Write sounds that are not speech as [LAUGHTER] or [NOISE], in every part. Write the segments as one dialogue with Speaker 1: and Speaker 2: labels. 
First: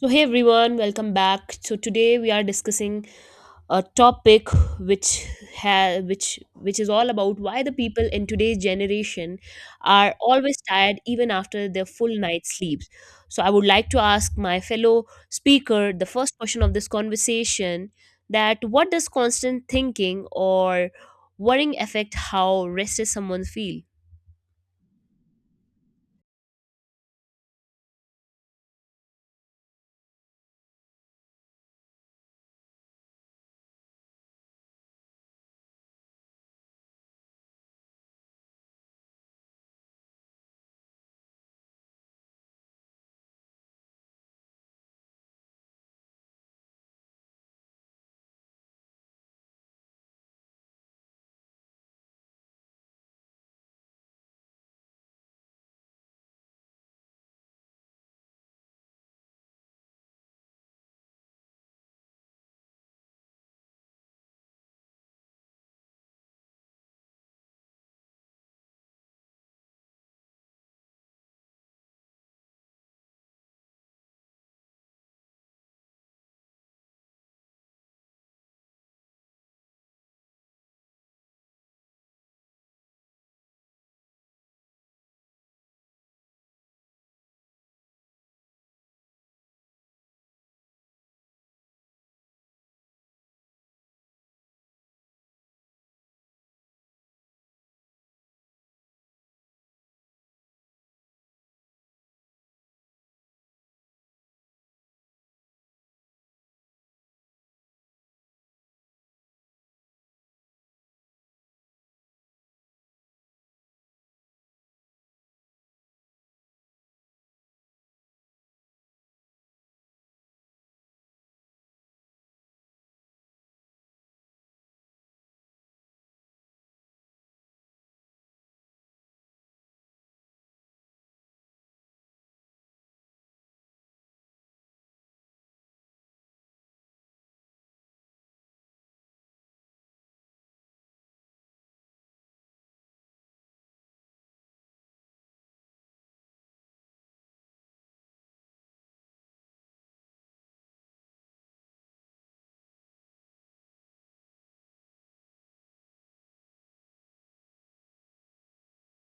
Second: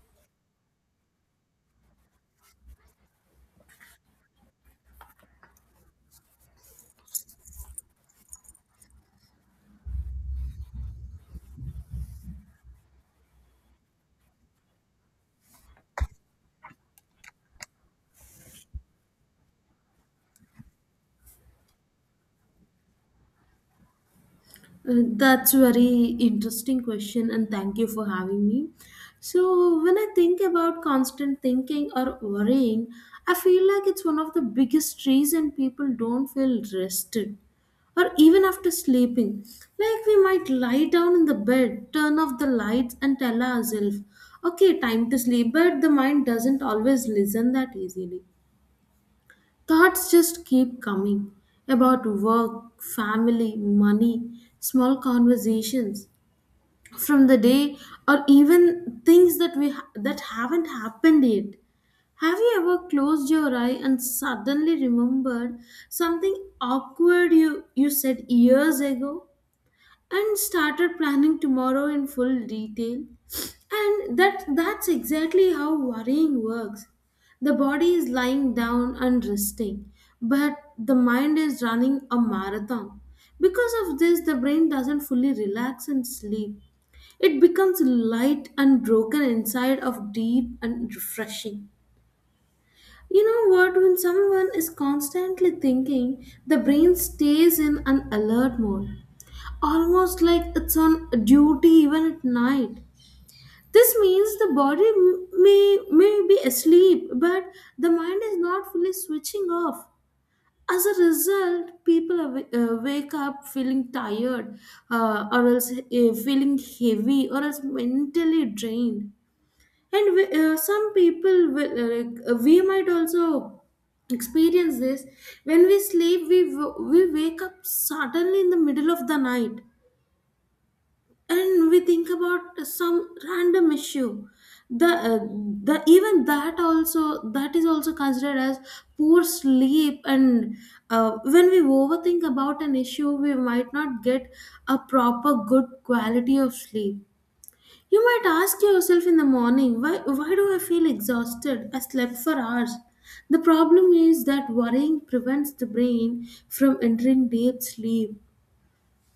Speaker 1: So, hey everyone, welcome back. So today we are discussing a topic which ha- which is all about why the people in today's generation are always tired even after their full night sleeps. So I would like to ask my fellow speaker the first question of this conversation, that what does constant thinking or worrying affect how rested someone feels?
Speaker 2: Uh, That's very interesting question, and thank you for having me. So, when I think about constant thinking or worrying, I feel like it's one of the biggest reason people don't feel rested or even after sleeping. Like we might lie down in the bed, turn off the lights, and tell ourselves, okay, time to sleep, but the mind doesn't always listen that easily. Thoughts just keep coming about work, family, money, small conversations from the day or even things that haven't happened yet. Have you ever closed your eye and suddenly remembered something awkward you said years ago? And started planning tomorrow in full detail. And that's exactly how worrying works. The body is lying down and resting, but the mind is running a marathon. Because of this, the brain doesn't fully relax and sleep. It becomes light and broken inside of deep and refreshing. You know what? When someone is constantly thinking, the brain stays in an alert mode. Almost like it's on duty even at night. This means the body may be asleep, but the mind is not fully switching off. As a result, people wake up feeling tired, or else feeling heavy, or else mentally drained. And some people will, we might also experience this when we sleep. We wake up suddenly in the middle of the night and we think about some random issue the uh, the even that also that is also considered as poor sleep. And when we overthink about an issue we might not get a proper good quality of sleep. You might ask yourself in the morning, why do I feel exhausted? I slept for hours. The problem is that worrying prevents the brain from entering deep sleep,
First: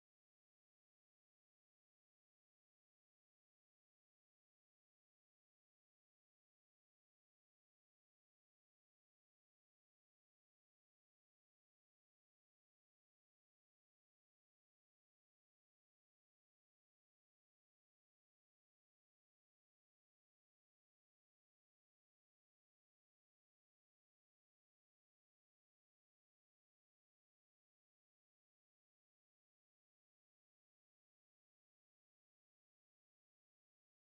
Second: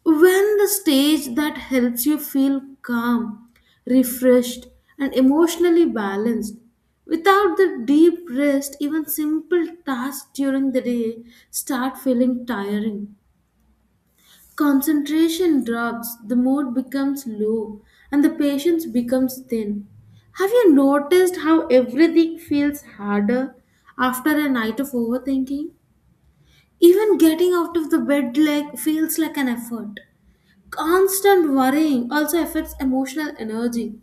Speaker 2: when the stage that helps you feel calm, refreshed, and emotionally balanced. Without the deep rest, even simple tasks during the day start feeling tiring. Concentration drops, the mood becomes low, and the patience becomes thin. Have you noticed how everything feels harder after a night of overthinking? Even getting out of the bed like feels like an effort. Constant worrying also affects emotional energy.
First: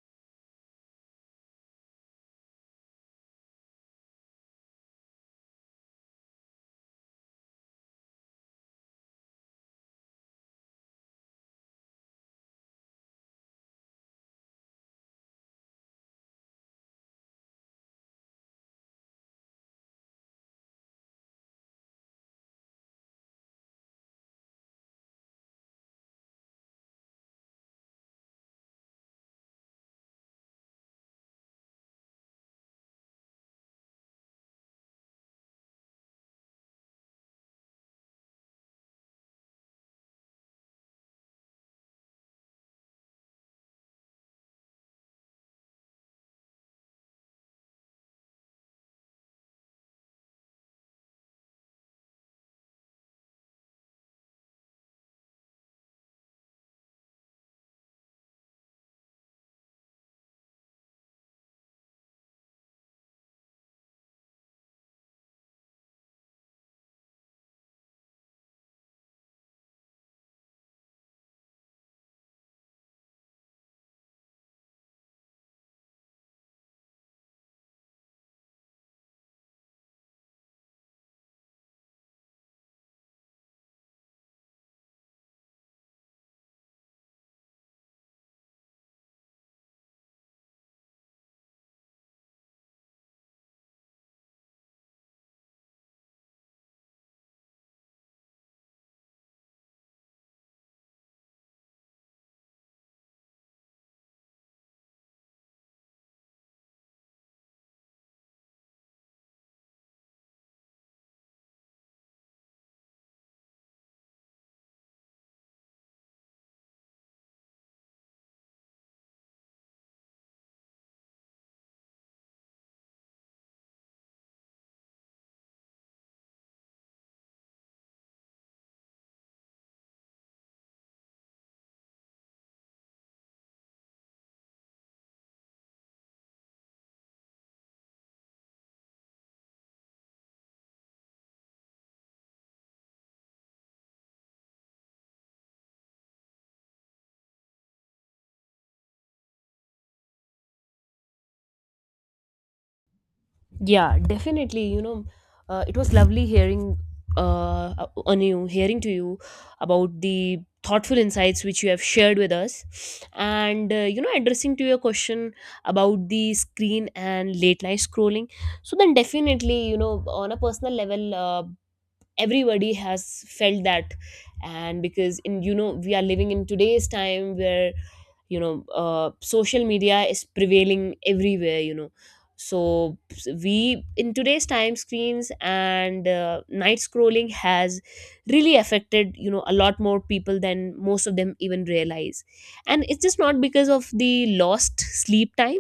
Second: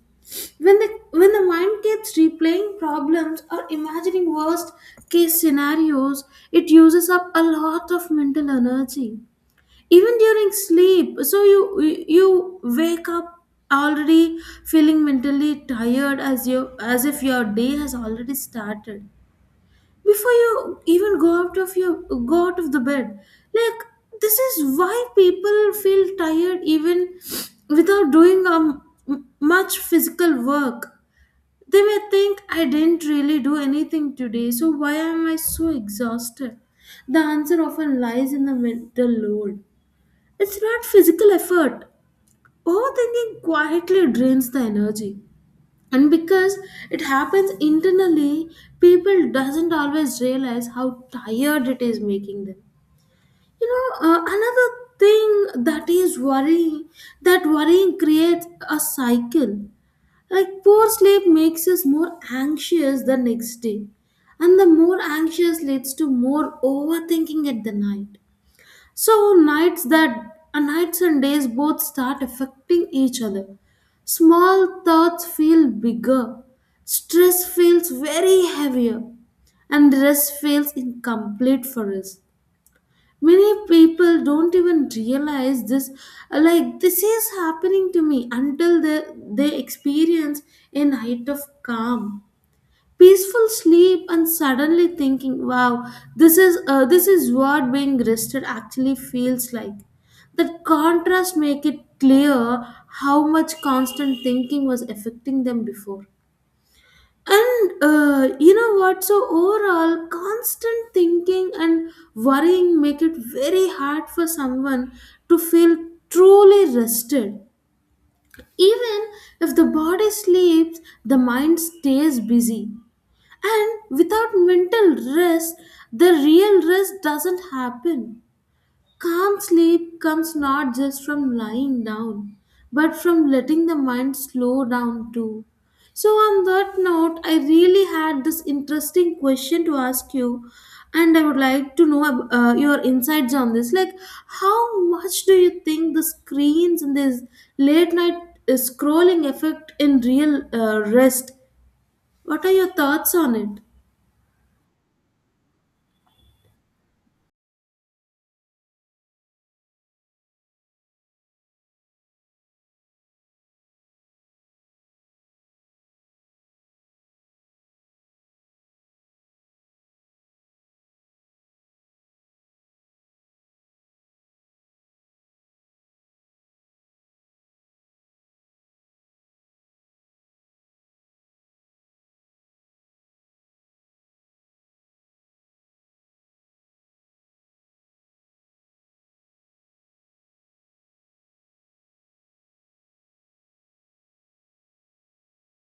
Speaker 2: When the mind keeps replaying problems or imagining worst case scenarios, it uses up a lot of mental energy. Even during sleep, so you wake up already feeling mentally tired, as if your day has already started before you even go out of the bed. Like this is why people feel tired even without doing much physical work. They may think, I didn't really do anything today, so why am I so exhausted? The answer often lies in the mental load. It's not physical effort. Overthinking quietly drains the energy, and because it happens internally, people doesn't always realize how tired it is making them. You know, another thing that worrying creates a cycle. Like poor sleep makes us more anxious the next day, and the more anxious leads to more overthinking at the night. So nights and days both start affecting each other. Small thoughts feel bigger. Stress feels very heavier and rest feels incomplete for us. Many people don't even realize this, like this is happening to me, until they experience a night of calm peaceful sleep and suddenly thinking, wow, this is what being rested actually feels like. That contrast make it clear how much constant thinking was affecting them before. And you know what, so overall constant thinking and worrying make it very hard for someone to feel truly rested. Even if the body sleeps, the mind stays busy, and without mental rest, the real rest doesn't happen. Calm sleep comes not just from lying down, but from letting the mind slow down too. So, on that note, I really had this interesting question to ask you, and I would like to know your insights on this. Like, how much do you think the screens and this late night scrolling effect in real rest? What are your thoughts on it?
Speaker 1: Yeah, definitely. You know, it was lovely hearing on you, hearing to you about the thoughtful insights which you have shared with us, and addressing to your question about the screen and late night scrolling. So then, definitely, you know, on a personal level, everybody has felt that. And because in, you know, we are living in today's time where, you know, social media is prevailing everywhere, you know. So we, in today's time, screens and night scrolling has really affected, you know, a lot more people than most of them even realize, and it's just not because of the lost sleep time,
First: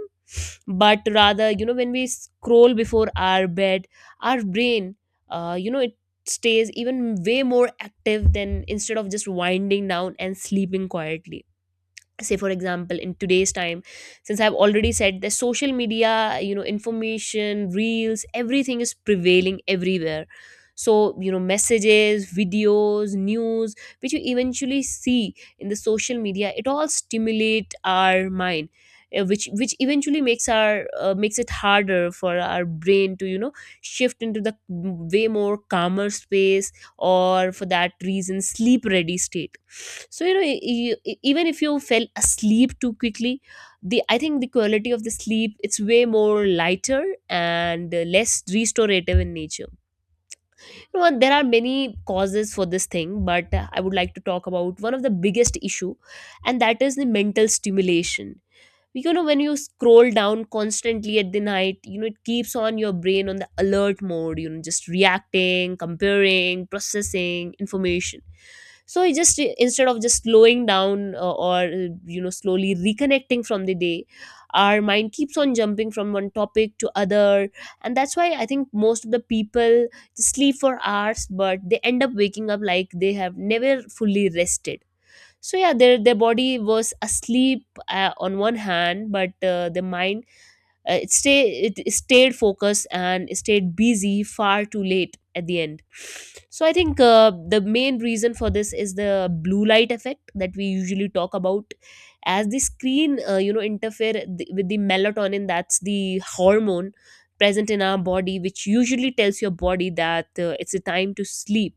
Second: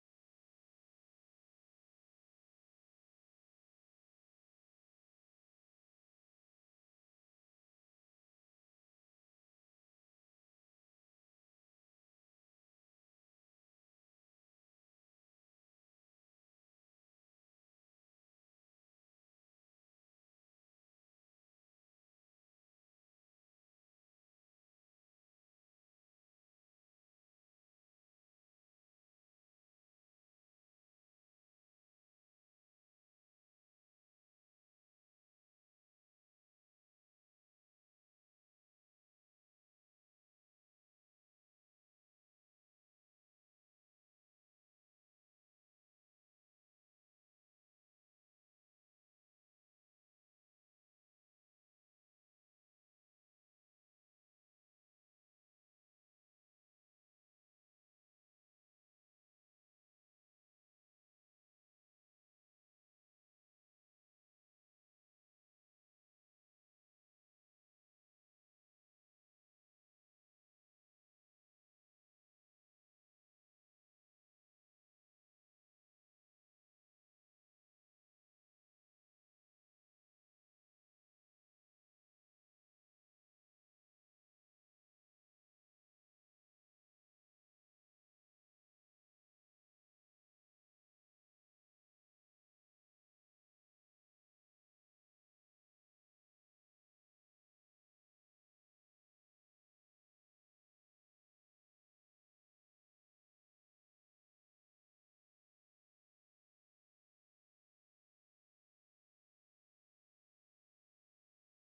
Speaker 1: but rather, you know, when we scroll before our bed, our brain, you know, it stays even way more active than instead of just winding down and sleeping quietly. Say for example, in today's time, since I've already said, the social media, you know, information, reels, everything is prevailing everywhere. So, you know, messages, videos, news which you eventually see in the social media, it all stimulate our mind, which eventually makes our makes it harder for our brain to, you know, shift into the way more calmer space, or for that reason sleep ready state. So, you know, even if you fell asleep too quickly, the I think the quality of the sleep, it's way more lighter and less restorative in nature. You know, there are many causes for this thing, but I would like to talk about one of the biggest issue, and that is the mental stimulation. You know, when you scroll down constantly at the night, you know, it keeps on your brain on the alert mode, you know, just reacting, comparing, processing information. So it just, instead of just slowing down or you know, slowly reconnecting from the day, our mind keeps on jumping from one topic to other, and that's why I think most of the people sleep for hours, but they end up waking up like they have never fully rested. So yeah, their body was asleep, on one hand, but the mind, it stayed focused and stayed busy far too late at the end. So I think the main reason for this is the blue light effect that we usually talk about, as the screen you know, interfere with the melatonin, that's the hormone present in our body, which usually tells your body that it's a time to sleep.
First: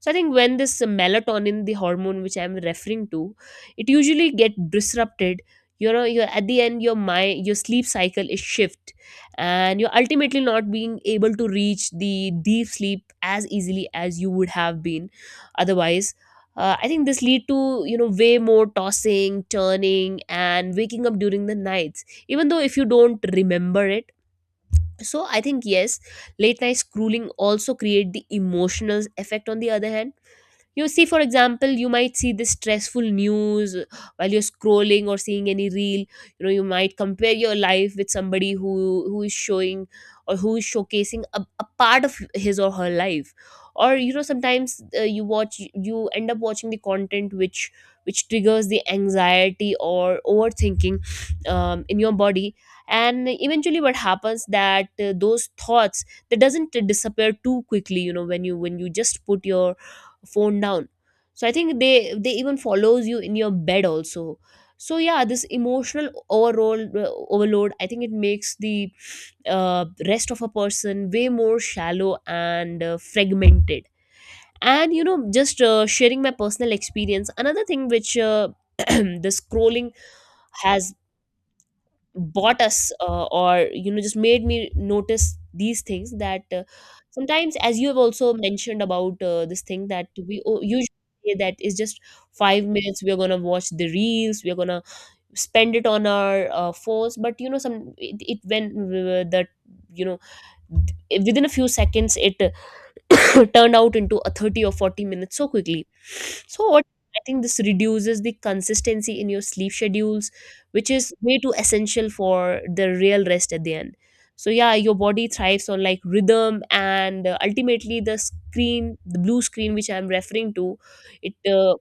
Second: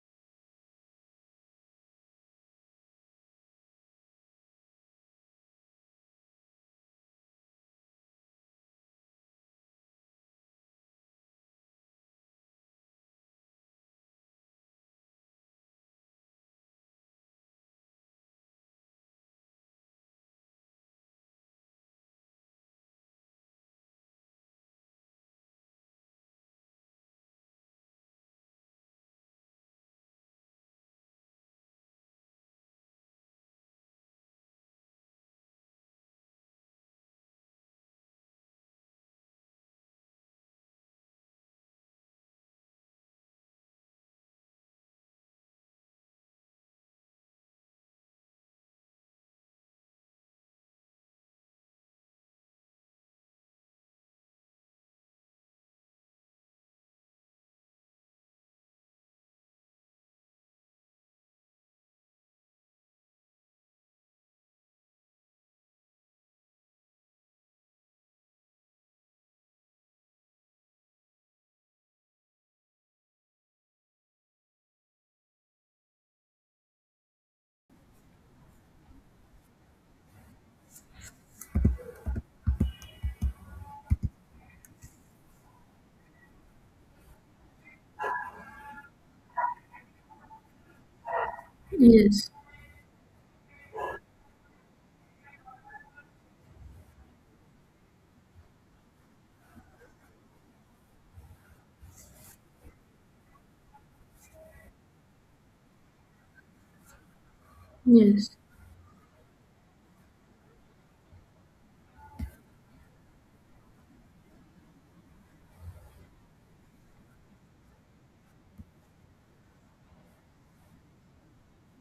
Speaker 1: So I think when this melatonin, the hormone which I'm referring to, it usually get disrupted. You know, you're at the end, your sleep cycle is shift, and you're ultimately not being able to reach the deep sleep as easily as you would have been otherwise. I think this lead to, you know, way more tossing, turning, and waking up during the nights, even though if you don't remember it. So I think, yes, late night scrolling also create the emotional effect on the other hand. You see, for example, you might see this stressful news while you're scrolling or seeing any reel. You know, you might compare your life with somebody who is showing, or who is showcasing a part of his or her life. Or you know, sometimes you watch, you end up watching the content which triggers the anxiety or overthinking in your body. And eventually, what happens that those thoughts that doesn't disappear too quickly. You know, when you just put your phone down, so I think they even follows you in your bed also. So yeah, this emotional overall overload, I think it makes the rest of a person way more shallow and fragmented. And you know, just sharing my personal experience, another thing which [CLEARS THROAT] the scrolling has bought us, or you know, just made me notice these things, that sometimes, as you have also mentioned about this thing that we usually say, that is just
Speaker 2: Yes,
Speaker 1: 5 minutes we're gonna watch the reels, we're gonna spend it on our phones. But you know, some it when the, you know, within a few seconds it [COUGHS] turned out into a 30 or 40 minutes so quickly. So what, I think this reduces
Speaker 2: yes,
Speaker 1: the consistency in your sleep schedules, which is way too essential for the real rest at the end. So yeah, your body thrives on like rhythm, and ultimately the screen, the blue screen which I'm referring to, it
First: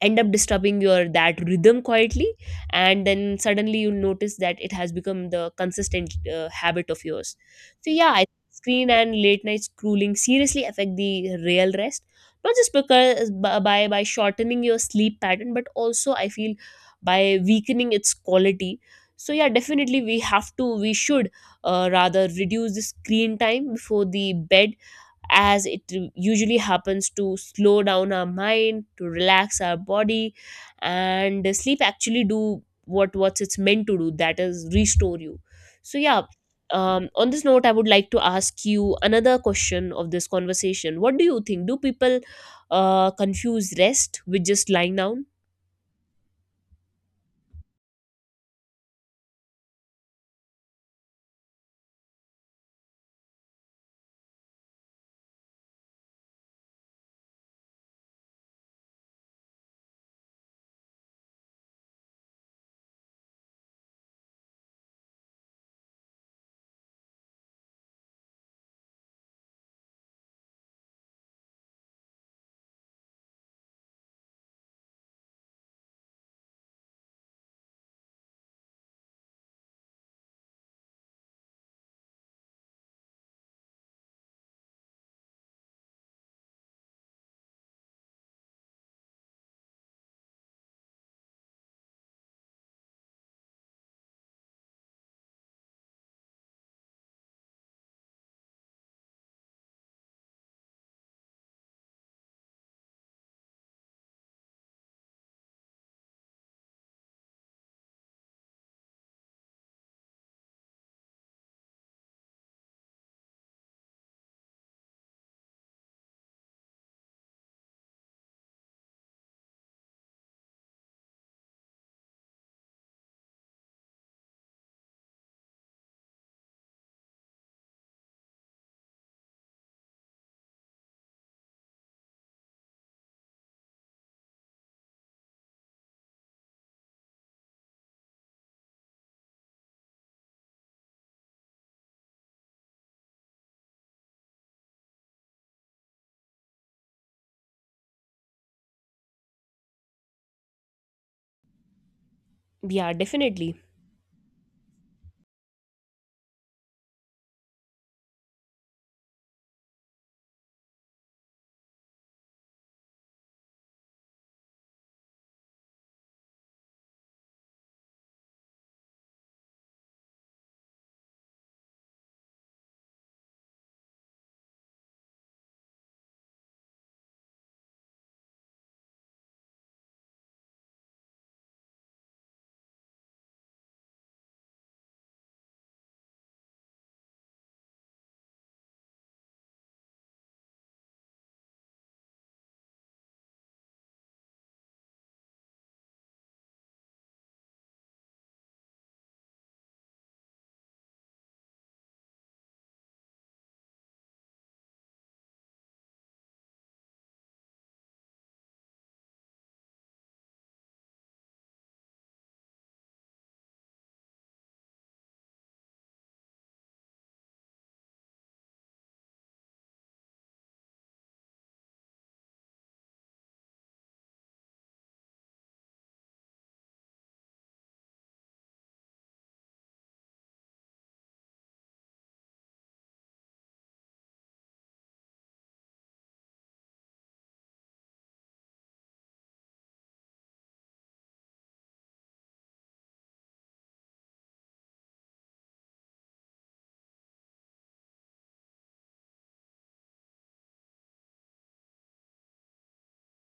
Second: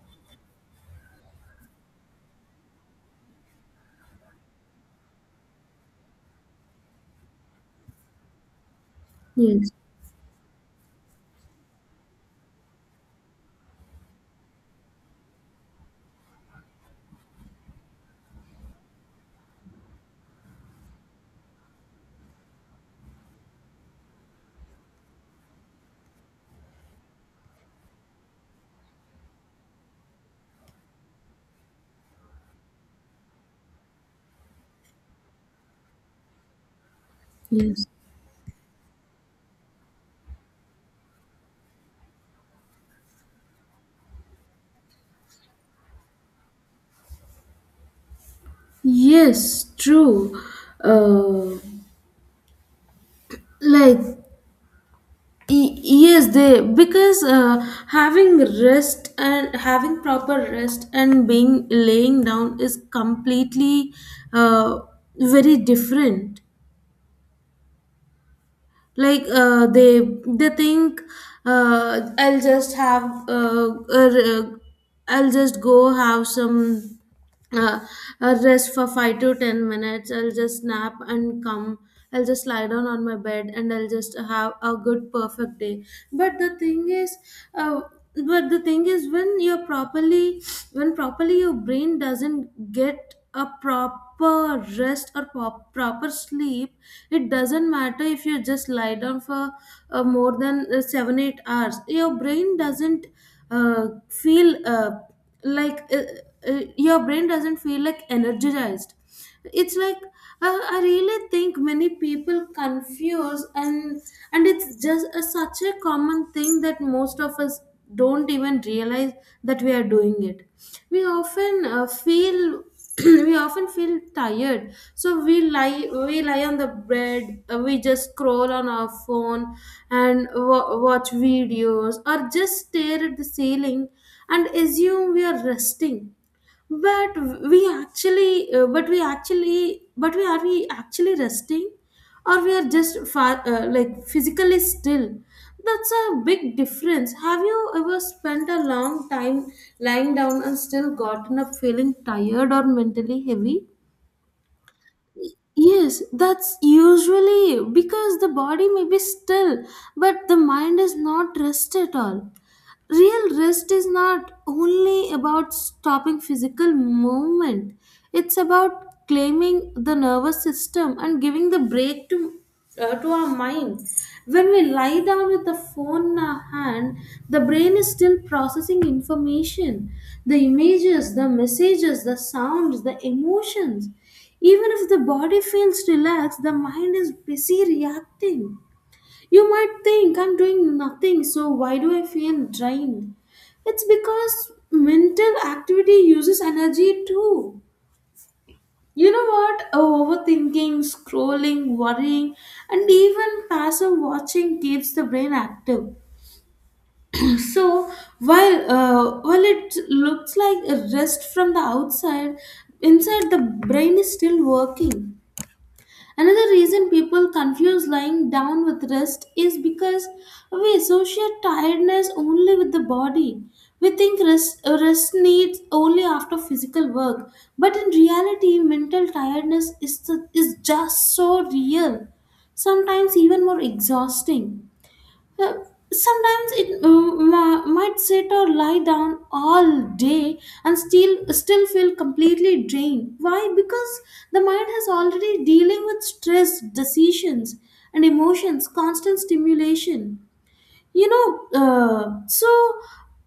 Speaker 1: end up disturbing your that rhythm quietly. And then suddenly you notice that it has become the consistent habit of yours. So yeah, I, screen and late night
Speaker 2: yes,
Speaker 1: scrolling seriously affect the real rest, not just because by shortening your sleep pattern, but also I feel by weakening its quality. So yeah, definitely, we have to we should rather reduce the screen time before the bed, as it usually happens to slow down our mind, to relax our body, and sleep actually do what it's meant to do, that is restore you. So yeah, on this note, I
Speaker 2: yes,
Speaker 1: would like to ask you another question of this conversation. What do you think, do people confuse rest with just lying down?
Speaker 2: yes, true. Uh, like, yes, they because having rest and having proper rest and being laying down is completely uh, very different. Like they think, uh, i'll just have uh, uh, I'll just go have some uh, a rest for 5 to 10 minutes. I'll just nap and come. I'll just lie down on my bed and I'll just have a good perfect day. But the thing is, uh, when you're properly, when properly your brain doesn't get a proper rest or proper sleep. It doesn't matter if you just lie down for more than 7 8 hours, your brain doesn't feel like uh, your brain doesn't feel like energized. It's like I really think many people confuse, and it's just such a common thing that most of us don't even realize that we are doing it. We often feel [CLEARS THROAT] We often feel tired, so we lie on the bed. We just scroll on our phone and watch videos or just stare at the ceiling and assume we are resting. But we actually but we actually but we are we actually resting, or we are just like physically still. That's a big difference. Have you ever spent a long time lying down and still gotten up feeling tired or
Speaker 1: Yeah,
Speaker 2: mentally
Speaker 1: definitely.
Speaker 2: heavy? Yes, that's usually because the body may be still, but the mind is not rest at all. Real rest is not only about stopping physical movement, it's about claiming the nervous system and giving the break to our mind. When we lie down with the phone in our hand, the brain is still processing information, the images, the messages, the sounds, the emotions. Even if the body feels relaxed, the mind is busy reacting. You might think, I'm doing nothing, so why do I feel drained? It's because mental activity uses energy too. You know what? Overthinking, scrolling, worrying, and even passive watching keeps the brain active. So while it looks like a rest from the outside, inside the brain is still working. Another reason people confuse lying down with rest is because we associate tiredness only with the body. We think rest needs only after physical work, but in reality, mental tiredness is, is just so real, sometimes even more exhausting. Uh, Sometimes it might sit or lie down all day and still feel completely drained. Why? Because the mind has already dealing with stress decisions and emotions, constant stimulation. You know, uh, so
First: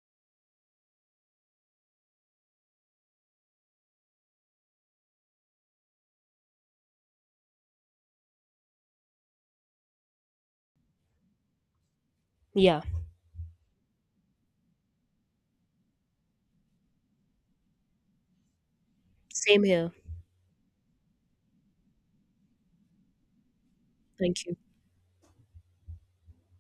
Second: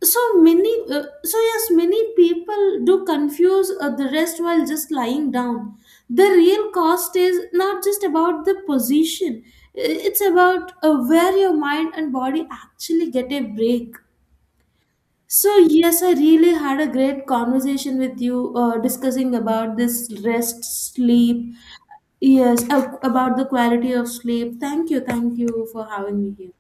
Speaker 2: so many uh, so yes, many people do confuse the rest while just lying down. The real cost is not just about the position. It's about where your mind and body
Speaker 1: Yeah,
Speaker 2: actually get a break. So yes, I really had a great conversation with you discussing
Speaker 1: same
Speaker 2: about
Speaker 1: here.
Speaker 2: this rest sleep, yes, about the quality of
Speaker 1: Thank you.
Speaker 2: sleep. Thank you for having me here.